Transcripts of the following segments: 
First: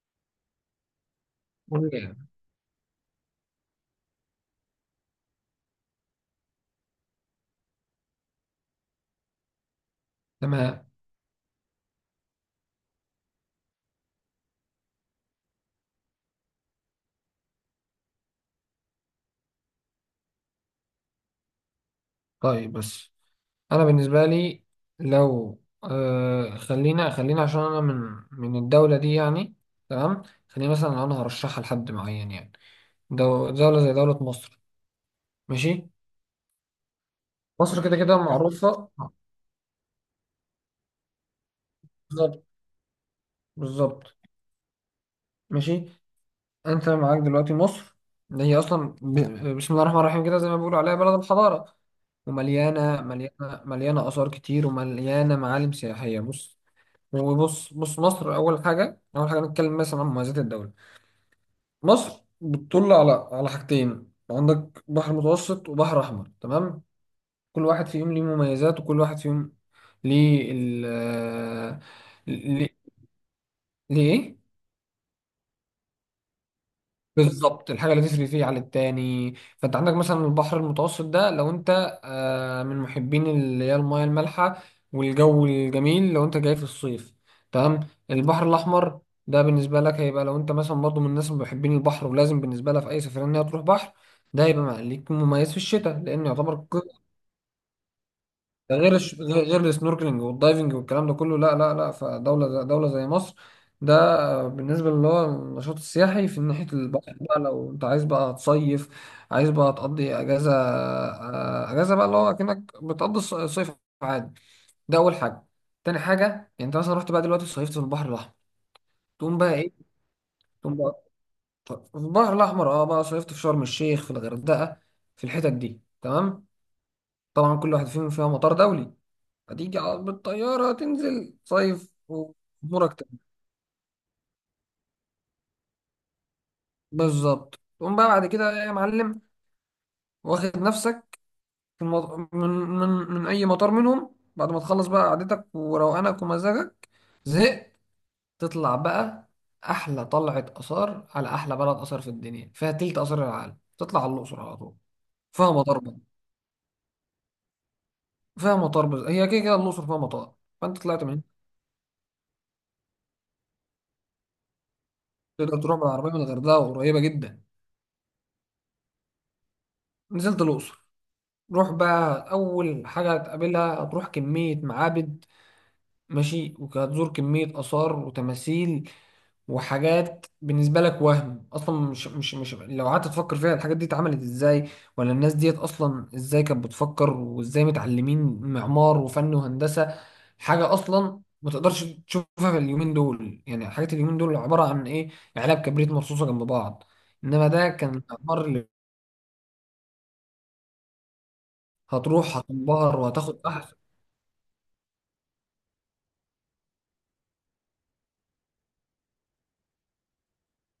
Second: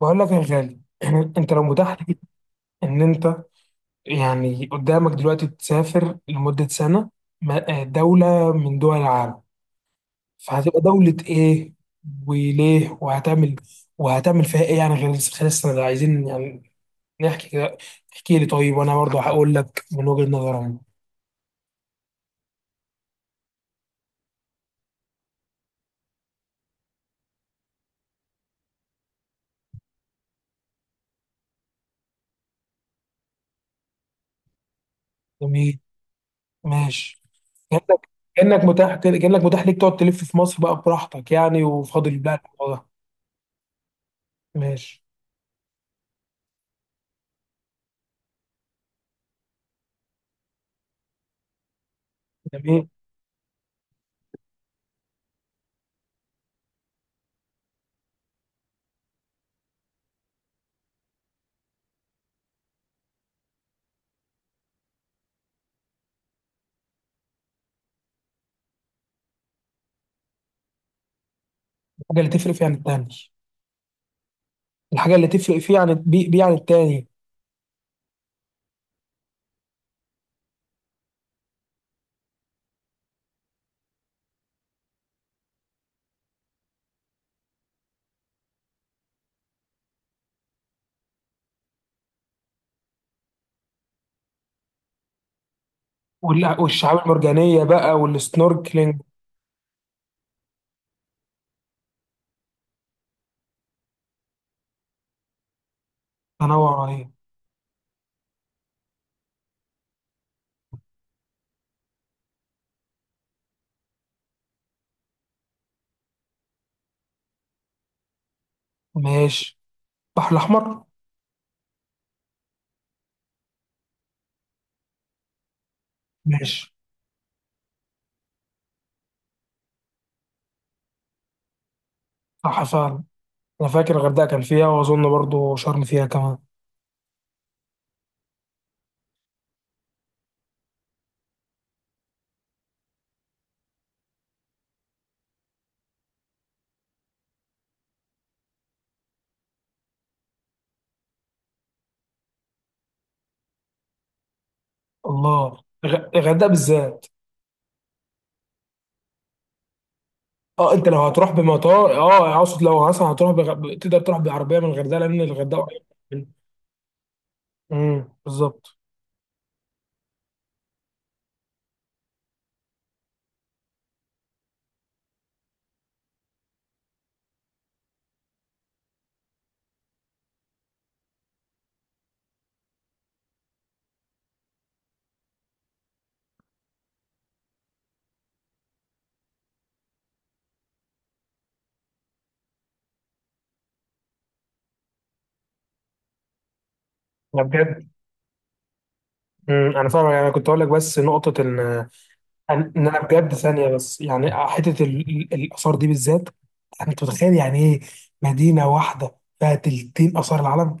بقول لك يا غالي انت لو متاح ليك مهم. ان انت يعني قدامك دلوقتي تسافر لمدة سنة، دولة من دول العالم، فهتبقى تمام، دولة ايه وليه؟ وهتعمل فيها ايه يعني غير خلال السنة دي؟ عايزين يعني نحكي كده. احكي لي طيب، وانا برضه هقول لك من وجهة نظري أنا. طيب بس انا بالنسبه لي لو خلينا عشان انا من الدوله دي، يعني تمام. خلينا مثلا لو انا هرشحها لحد معين، يعني دو دوله زي دوله مصر. جميل. ماشي، ماشي. مصر كده كأنك كده معروفه. كأنك متاح ليك تقعد تلف في مصر بقى براحتك يعني، وفاضل بقى بالظبط، الموضوع ده. بالظبط. ماشي. ماشي، انت معاك دلوقتي مصر، اللي هي اصلا بسم الله الرحمن الرحيم، كده زي ما بيقولوا عليها بلد الحضاره، جميل. ومليانه مليانه مليانه اثار كتير، ومليانه معالم سياحيه. بص، وبص مصر، اول حاجه نتكلم مثلا عن مميزات الدوله. مصر بتطل على حاجتين، عندك بحر متوسط وبحر احمر. تمام، كل واحد فيهم ليه مميزات، وكل واحد فيهم ليه ال الحاجة اللي تفرق فيها ليه عن التاني؟ ليه إيه؟ الحاجة اللي تفرق فيه عن بيه عن التاني؟ بالظبط، الحاجه اللي تسري فيه عن التاني. فانت عندك مثلا البحر المتوسط ده، لو انت من محبين اللي هي المياه المالحه والجو الجميل، لو انت جاي في الصيف. تمام، البحر الاحمر ده بالنسبه لك هيبقى لو انت مثلا برضه من الناس اللي محبين البحر، ولازم بالنسبه لها في اي سفريه ان هي تروح بحر. ده هيبقى ليك مميز في الشتاء، لان يعتبر والشعاب المرجانية بقى ده غير والسنوركلينج. غير السنوركلينج والدايفنج والكلام ده كله. لا لا لا، فدولة دولة زي مصر، ده بالنسبة اللي هو النشاط السياحي في ناحية تنوع رهيب. البحر بقى. لو انت عايز بقى تصيف، عايز بقى تقضي اجازة، اجازة بقى اللي هو اكنك بتقضي الصيف عادي. ده اول حاجة. تاني حاجة، يعني انت مثلا رحت بقى دلوقتي صيفت في البحر الاحمر، تقوم بقى ماشي. ايه؟ البحر تقوم الأحمر. بقى في البحر الاحمر اه، بقى صيفت في شرم الشيخ، في الغردقة، في الحتت دي. تمام، ماشي. طبعا كل واحد فيهم فيها مطار دولي، هتيجي على بالطيارة تنزل صيف صح وأمورك فعلا. تمام. أنا فاكر الغردقة كان فيها، وأظن برضو شرم فيها كمان. بالظبط، تقوم بقى بعد كده يا معلم، واخد نفسك في من أي مطار منهم، بعد ما تخلص بقى قعدتك وروقانك ومزاجك، زهقت، تطلع بقى أحلى طلعة آثار على أحلى بلد آثار في الدنيا، فيها تلت آثار العالم. تطلع على الأقصر على طول، فيها الله. مطار بقى، الغردقة بالذات. فيها مطار. بس هي كده كده الأقصر فيها مطار. اه، فأنت انت لو طلعت من هنا، هتروح بمطار، اقصد لو مثلا هتروح تقدر تروح بعربيه من الغردقه، لان الغردقه تقدر تروح بالعربية من قريبة. الغردقة، وقريبة جدا. بالظبط. نزلت الأقصر، روح بقى. أول حاجة هتقابلها، هتروح كمية معابد، ماشي، وهتزور كمية آثار وتماثيل وحاجات بالنسبة لك وهم. أصلا مش لو قعدت تفكر فيها الحاجات دي اتعملت إزاي، ولا الناس ديت أصلا إزاي كانت بتفكر، وإزاي متعلمين معمار وفن وهندسة. حاجة أصلا ما تقدرش تشوفها في اليومين دول، يعني حاجات اليومين دول عبارة عن إيه؟ علب كبريت مرصوصة جنب بعض، لا إنما ده بجد. كان المعمار اللي انا فاهم، يعني انا كنت اقول لك بس نقطه ان هتروح انا. هتنبهر أنا بجد وهتاخد ثانيه أحسن. بس، يعني حته الاثار دي بالذات. يعني انت متخيل يعني ايه مدينه واحده فيها تلتين اثار العالم؟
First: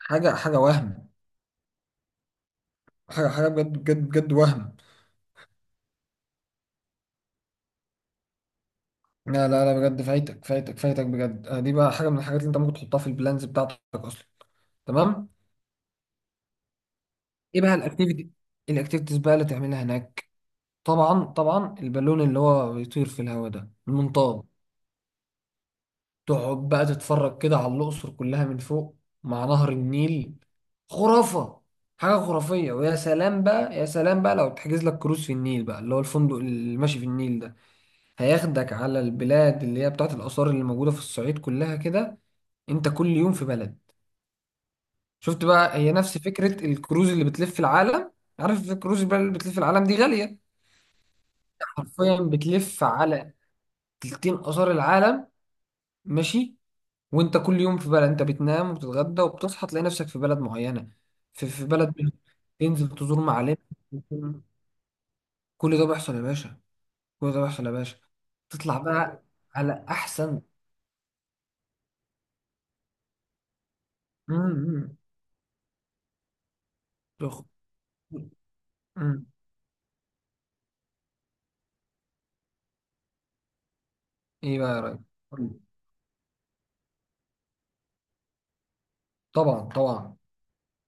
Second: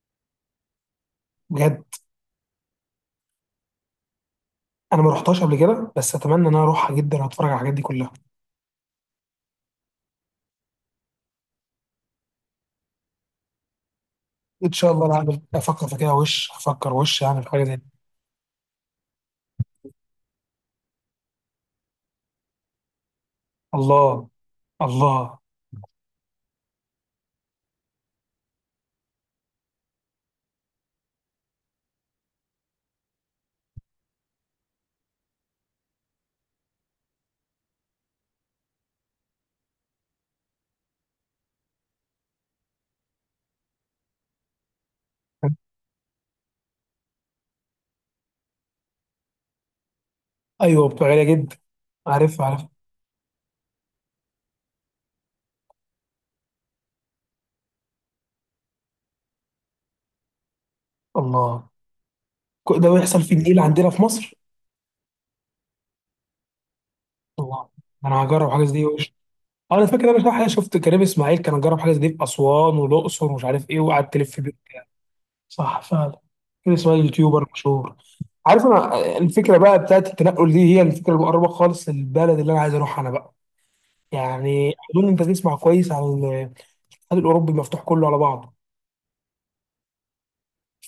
حاجة وهم، بجد. حاجة بجد، بجد وهم. انا ما رحتهاش قبل كده، بس اتمنى ان انا اروحها جدا واتفرج على الحاجات دي كلها. لا لا لا بجد، فايتك بجد. دي بقى حاجة من الحاجات اللي انت ممكن تحطها في البلانز بتاعتك اصلا. ان شاء الله، انا تمام، افكر في كده وش افكر، وش يعني في ايه حاجه بقى زي دي. الاكتيفيتي، الاكتيفيتيز بقى اللي تعملها هناك؟ طبعا البالون اللي هو بيطير في الهواء ده، الله. المنطاد، الله. تقعد بقى تتفرج كده على الأقصر كلها من فوق مع نهر النيل. خرافة، حاجة خرافية. ويا سلام بقى، يا سلام بقى لو تحجز لك كروز في النيل بقى، اللي هو الفندق اللي ماشي في النيل ده، هياخدك على البلاد اللي هي بتاعت الآثار اللي موجودة في الصعيد كلها كده. أنت كل يوم في بلد. شفت بقى، هي نفس فكرة الكروز اللي بتلف العالم. عارف الكروز بقى اللي بتلف العالم دي غالية، ايوه، بتبقى غاليه جدا. حرفيا عارف عارف. بتلف على تلتين آثار العالم. ماشي، وأنت كل يوم في بلد. أنت بتنام وبتتغدى وبتصحى تلاقي نفسك في بلد معينة، في الله، بلد منهم. كل ده تنزل تزور بيحصل في معالم. النيل عندنا في مصر. كل ده بيحصل يا باشا، كل ده بيحصل الله. يا باشا. انا هجرب حاجه زي تطلع دي وش. بقى أه، على انا فاكر، انا أحسن. شفت كريم اسماعيل كان جرب حاجه زي دي في اسوان والاقصر ومش عارف ايه، وقعد مم. تلف. مم. صح فعلا. كده اسمها تخ- يوتيوبر مشهور. عارف، انا مم. الفكره بقى بتاعت التنقل دي هي الفكره المقربه خالص للبلد اللي انا عايز اروحها انا بقى. ايه بقى يعني يا راجل؟ اظن انت تسمع كويس عن الاتحاد الاوروبي مفتوح كله على بعضه، طبعا طبعا،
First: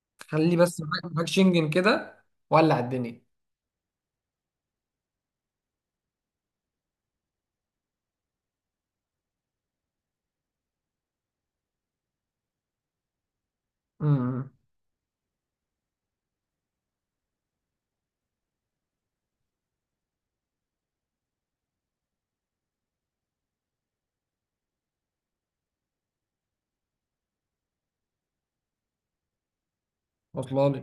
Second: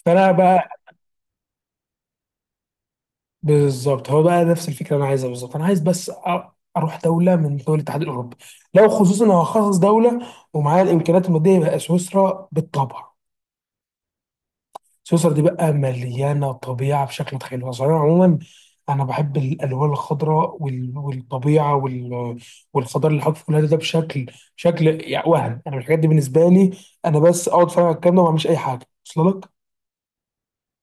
فانا خلي بقى. بس معاك شنجن كده، ولع الدنيا. بالظبط، هو بقى نفس الفكره اللي انا عايزها بالظبط، انا عايز بس اروح دوله من دول الاتحاد الاوروبي. لو خصوصا لو هخصص دوله، ومعايا الامكانيات الماديه، يبقى سويسرا بالطبع. امم، سويسرا دي بقى مليانة طبيعة بشكل متخيل صراحة عموما. أنا بحب الألوان الخضراء والطبيعة والخضار اللي حاطط في كل ده بشكل، شكل يعني وهم. أنا الحاجات دي بالنسبة لي، أنا بس أقعد أتفرج على الكلام ده وما أعملش أي حاجة. وصل لك؟ واصله لي.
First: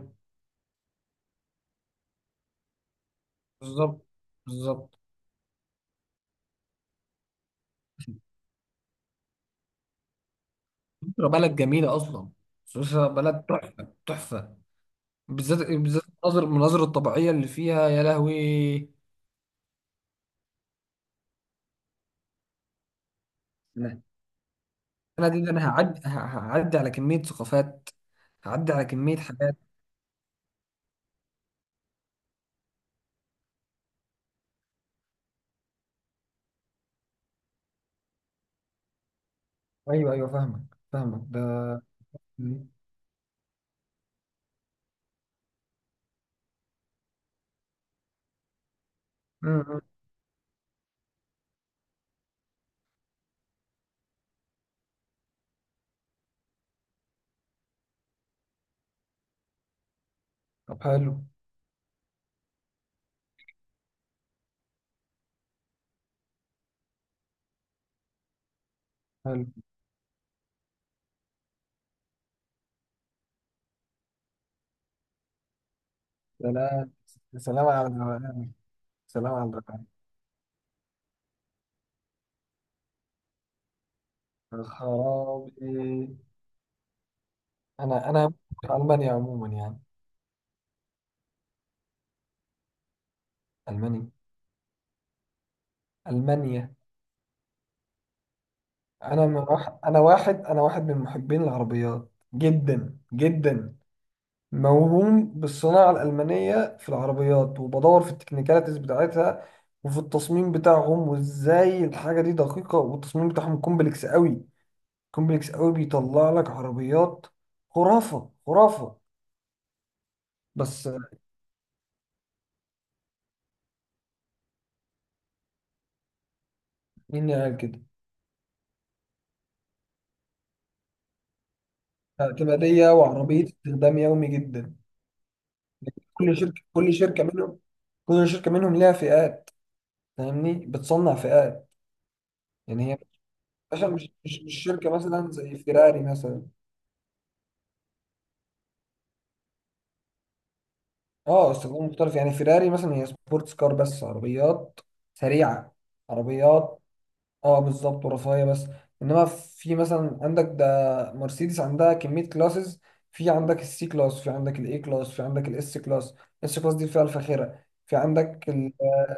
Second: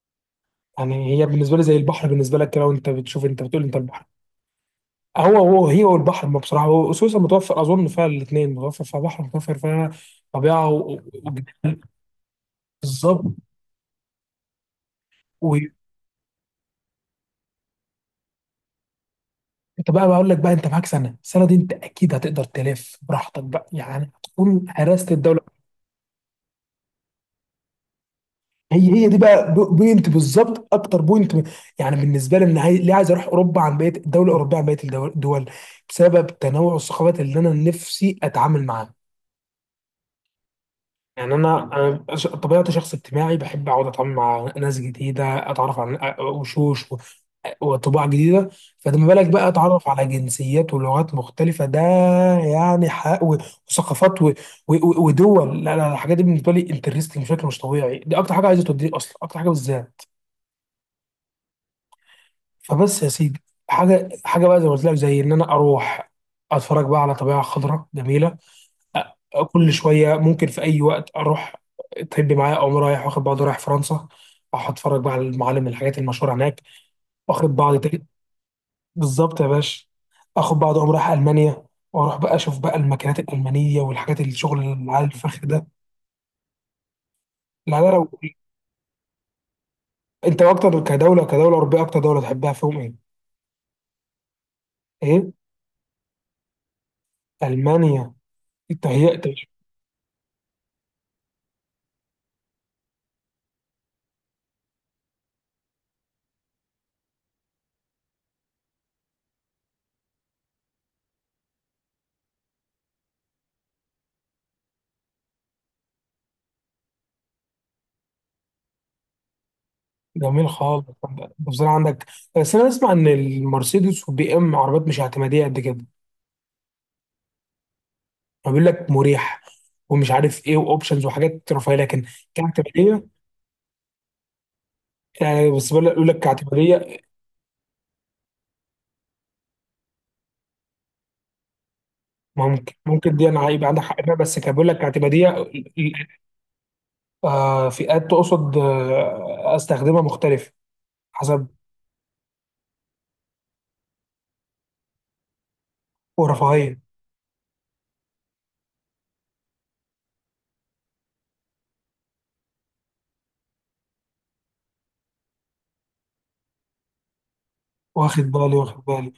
يعني هي بالنسبة لي زي البحر بالنسبة لك كده، وأنت بتشوف، أنت بتقول أنت البحر. بالظبط، بالظبط. هو هي، والبحر ما بصراحة، هو سويسرا متوفر أظن فيها الاثنين، متوفر فيها بحر، متوفر فيها طبيعة سويسرا بلد جميله اصلا، سويسرا بالظبط. بلد تحفه تحفه. بالذات، بالذات المناظر، المناظر الطبيعيه اللي فيها يا لهوي. انت بقى بقول لك بقى، انت معاك سنه، السنه دي انت اكيد هتقدر تلف براحتك بقى انا يعني، هتكون هرست أنا الدوله. دي ده انا هعدي، هعدي على كميه ثقافات، هعدي على هي كميه دي بقى حاجات. بوينت بالظبط، اكتر بوينت يعني بالنسبه لي، ليه عايز اروح اوروبا عن بقيه الدول بسبب تنوع الثقافات اللي انا نفسي اتعامل معاها. ايوه ايوه، فاهمك، فاهمك يعني ده. انا مم. طبيعتي شخص اجتماعي، بحب اقعد اتعامل مع ناس جديده، اتعرف على وشوش وطباع جديده. فلما بالك بقى مم. اتعرف على جنسيات ولغات مختلفه؟ ده يعني حق وثقافات ودول. لا لا لا، الحاجات دي بالنسبه لي انترستنج بشكل مش طبيعي، دي اكتر حاجه عايزه توديني اصلا، اكتر حاجه بالذات. طب حلو، فبس يا سيدي، حاجه حاجه بقى زي ما قلت لك، زي ان انا اروح اتفرج بقى على طبيعه خضراء جميله. حلو. كل شويه ممكن في اي وقت اروح، طب معايا اقوم رايح واخد بعض، رايح فرنسا اروح اتفرج بقى على المعالم، الحاجات المشهوره هناك. سلام، واخد سلام بعض على تاني. الروقان، سلام بالظبط يا على الروقان. باشا. اخد بعض اقوم رايح المانيا، واروح بقى اشوف بقى الماكينات الالمانيه والحاجات، الشغل يا العالي الفخر ده. خرابي، لا لا، لو انا في المانيا عموما يعني. انت اكتر كدوله اوروبيه، اكتر دوله تحبها فيهم ايه؟ المانيا، ايه؟ المانيا. المانيا. انت انا هيئت. من واحد انا واحد انا واحد من محبين العربيات جدا جدا، موهوم بالصناعه الالمانيه في العربيات، وبدور في التكنيكاليتيز بتاعتها وفي التصميم بتاعهم، وازاي الحاجه دي دقيقه، والتصميم بتاعهم كومبلكس قوي، كومبلكس قوي بيطلع لك عربيات خرافه، خرافه. جميل خالص. بس بصراحه عندك، بس انا اسمع ان المرسيدس والبي ام عربيات مش اعتماديه قد كده، مين اللي قال كده؟ وبيقول لك مريح، ومش عارف ايه، واوبشنز وحاجات رفاهيه، لكن اعتماديه كاعتماديه. وعربيه استخدام يومي جدا. يعني بس بقول لك، يقول لك كل شركه كل كاعتماديه. شركه منهم، كل شركه منهم ليها فئات. فاهمني، بتصنع فئات. ممكن يعني هي ممكن دي انا هيبقى عندك مثلا حق مش فيها، بس مش كان مش بيقول لك شركه كاعتماديه مثلا زي فيراري مثلا. آه، فئات تقصد؟ آه، استخدمها مختلف حسب. اه، استخدام مختلف. يعني فيراري مثلا هي سبورتس كار بس، عربيات سريعه، ورفاهيه. عربيات اه بالظبط، ورفاهيه بس. انما في مثلا عندك ده، مرسيدس عندها كميه كلاسز، في عندك السي كلاس، في عندك الاي كلاس، في عندك الاس كلاس. الاس كلاس دي الفئه الفاخره. في واخد عندك بالي واخد بالي.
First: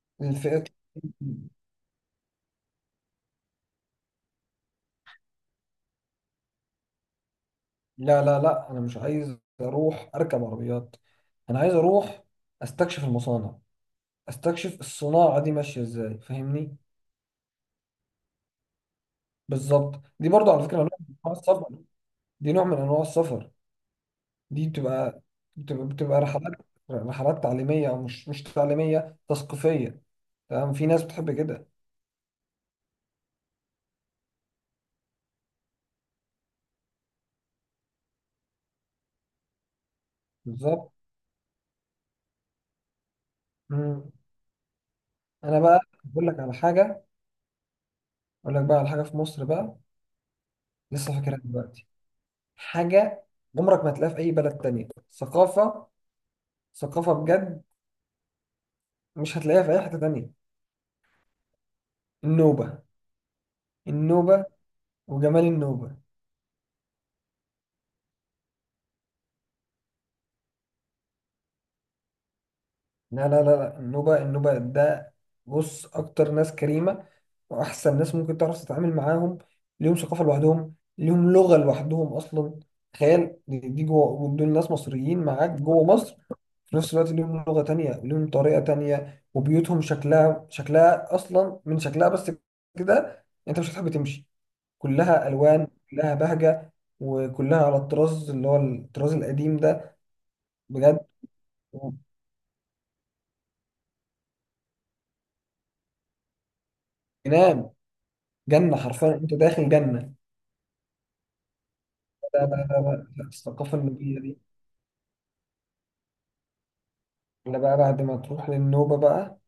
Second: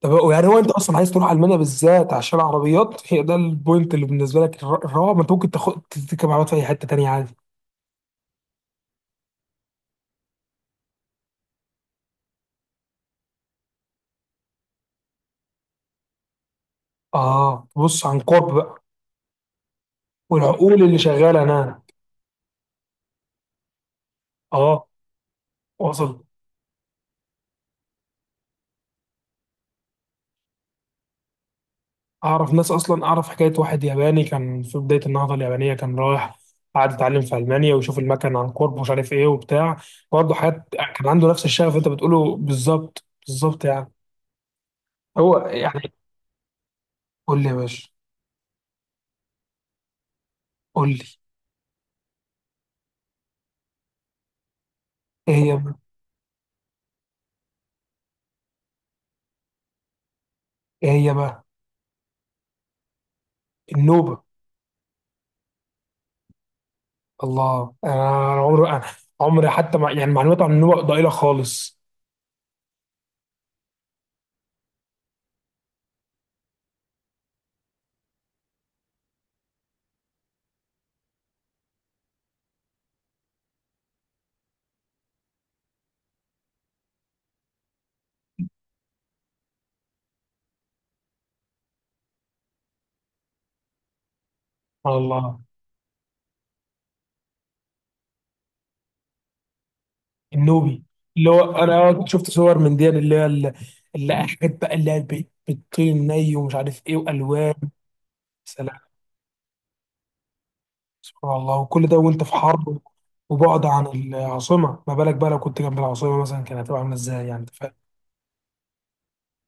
طب يعني هو الفئه. انت اصلا عايز تروح المانيا بالذات عشان العربيات، هي ده البوينت اللي بالنسبه لك الرابع، ما انت ممكن تاخد تركب عربيات في اي حته تانيه عادي. لا لا لا، انا مش عايز اروح اركب عربيات، انا عايز اروح استكشف المصانع، استكشف الصناعه دي ماشيه ازاي، فاهمني. اه، بص عن قرب بقى بالظبط، دي برضو على فكره والعقول نوع من اللي انواع شغاله السفر، هناك. دي نوع من انواع السفر. دي اه. بتبقى، بتبقى وصل. رحلات، رحلات تعليميه، او مش تعليميه، تثقيفيه. تمام، في ناس بتحب كده. اعرف ناس، اصلا اعرف حكايه واحد ياباني كان في بدايه النهضه اليابانيه كان رايح قعد يتعلم في المانيا ويشوف المكن عن قرب، ومش عارف ايه وبتاع، برضه حاجات. بالظبط. كان عنده نفس الشغف اللي انت بتقوله بالظبط بالظبط، يعني مم. هو انا بقى يعني. بقول لك على حاجه، قول لي يا باشا. اقول لك بقى على حاجه في مصر بقى، قول لي. لسه فاكرها دلوقتي. حاجه عمرك ما هتلاقيها في اي بلد تانية، ايه هي بقى؟ ثقافه، ثقافه بجد، مش هتلاقيها في اي حته تانية. ايه هي بقى؟ النوبه. النوبه. النوبه، وجمال النوبه. الله. أنا عمري حتى، مع يعني، معلومات عن النوبه ضئيله خالص. لا لا لا لا، النوبه، النوبه ده. بص، اكتر ناس كريمه، واحسن ناس ممكن تعرف تتعامل معاهم، ليهم ثقافه لوحدهم، ليهم لغه لوحدهم اصلا. تخيل، دي جوه دول ناس مصريين معاك جوه مصر، في نفس الوقت ليهم لغه تانية، ليهم طريقه تانية، وبيوتهم شكلها، شكلها اصلا من شكلها بس كده انت مش هتحب تمشي. سبحان كلها الله. الوان، كلها بهجه، وكلها على الطراز اللي هو الطراز القديم ده، النوبي. بجد اللي هو انا شفت صور من دي، اللي هي اللي حاجات بقى، اللي هي بتطير ني، ومش عارف ايه، والوان. جنان. جنه سلام. حرفيا، انت داخل جنه. سبحان الله، وكل ده وانت في لا لا حرب لا لا لا، وبعد الثقافه عن النوبيه دي العاصمه. ما بالك بقى لو كنت جنب العاصمه مثلا، كانت هتبقى عامله ازاي، يعني انت اللي فاهم. بقى بعد ما تروح للنوبه بقى،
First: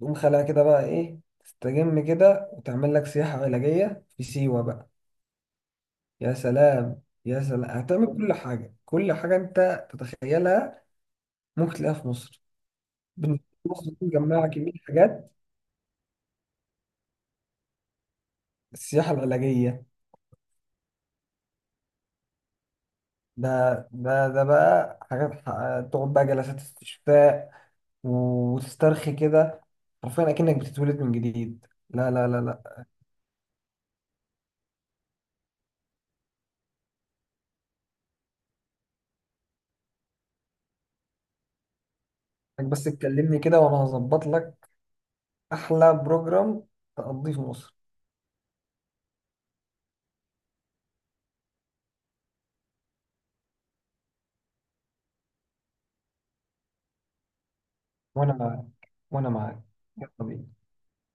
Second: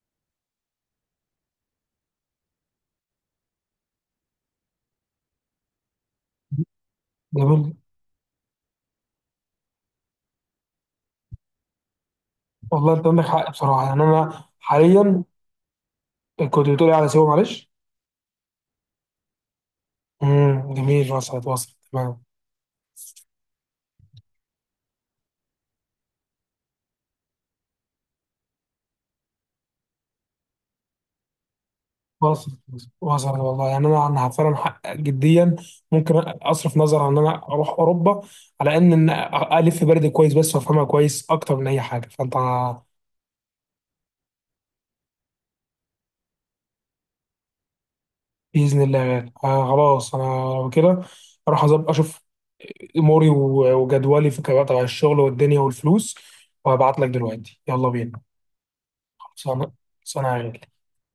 تقوم خلاها كده بقى ايه، تستجم كده وتعمل لك سياحه علاجيه في سيوه بقى. يا سلام، يا سلام، جميل. هتعمل كل حاجه، كل حاجه انت تتخيلها ممكن تلاقيها في مصر. والله انت عندك بالنسبة حق لي بصراحه، مصر دي يعني انا مجمعة كمية حاليا. حاجات، كنت بتقولي على سيوه معلش. السياحة العلاجية، جميل، وصلت وصلت تمام. ده ده بقى حاجات، تقعد بقى جلسات استشفاء وتسترخي كده، حرفيا اكنك بتتولد من جديد. لا لا لا وصلت لا، وصلت، والله يعني انا فعلا جديا، ممكن اصرف نظر عن ان انا اروح اوروبا، على ان الف بلدي كويس بس، وافهمها كويس اكتر من اي حاجه فانت. إنك بس تكلمني كده، وانا هظبط لك احلى بروجرام تقضيه في مصر. باذن الله. آه، خلاص انا كده اروح اشوف اموري وجدولي في كبقى تبع الشغل والدنيا والفلوس. وهبعت لك دلوقتي. يلا بينا. وانا معاك، وانا معاك، خلصانه يلا خلصانه يا بينا غالي.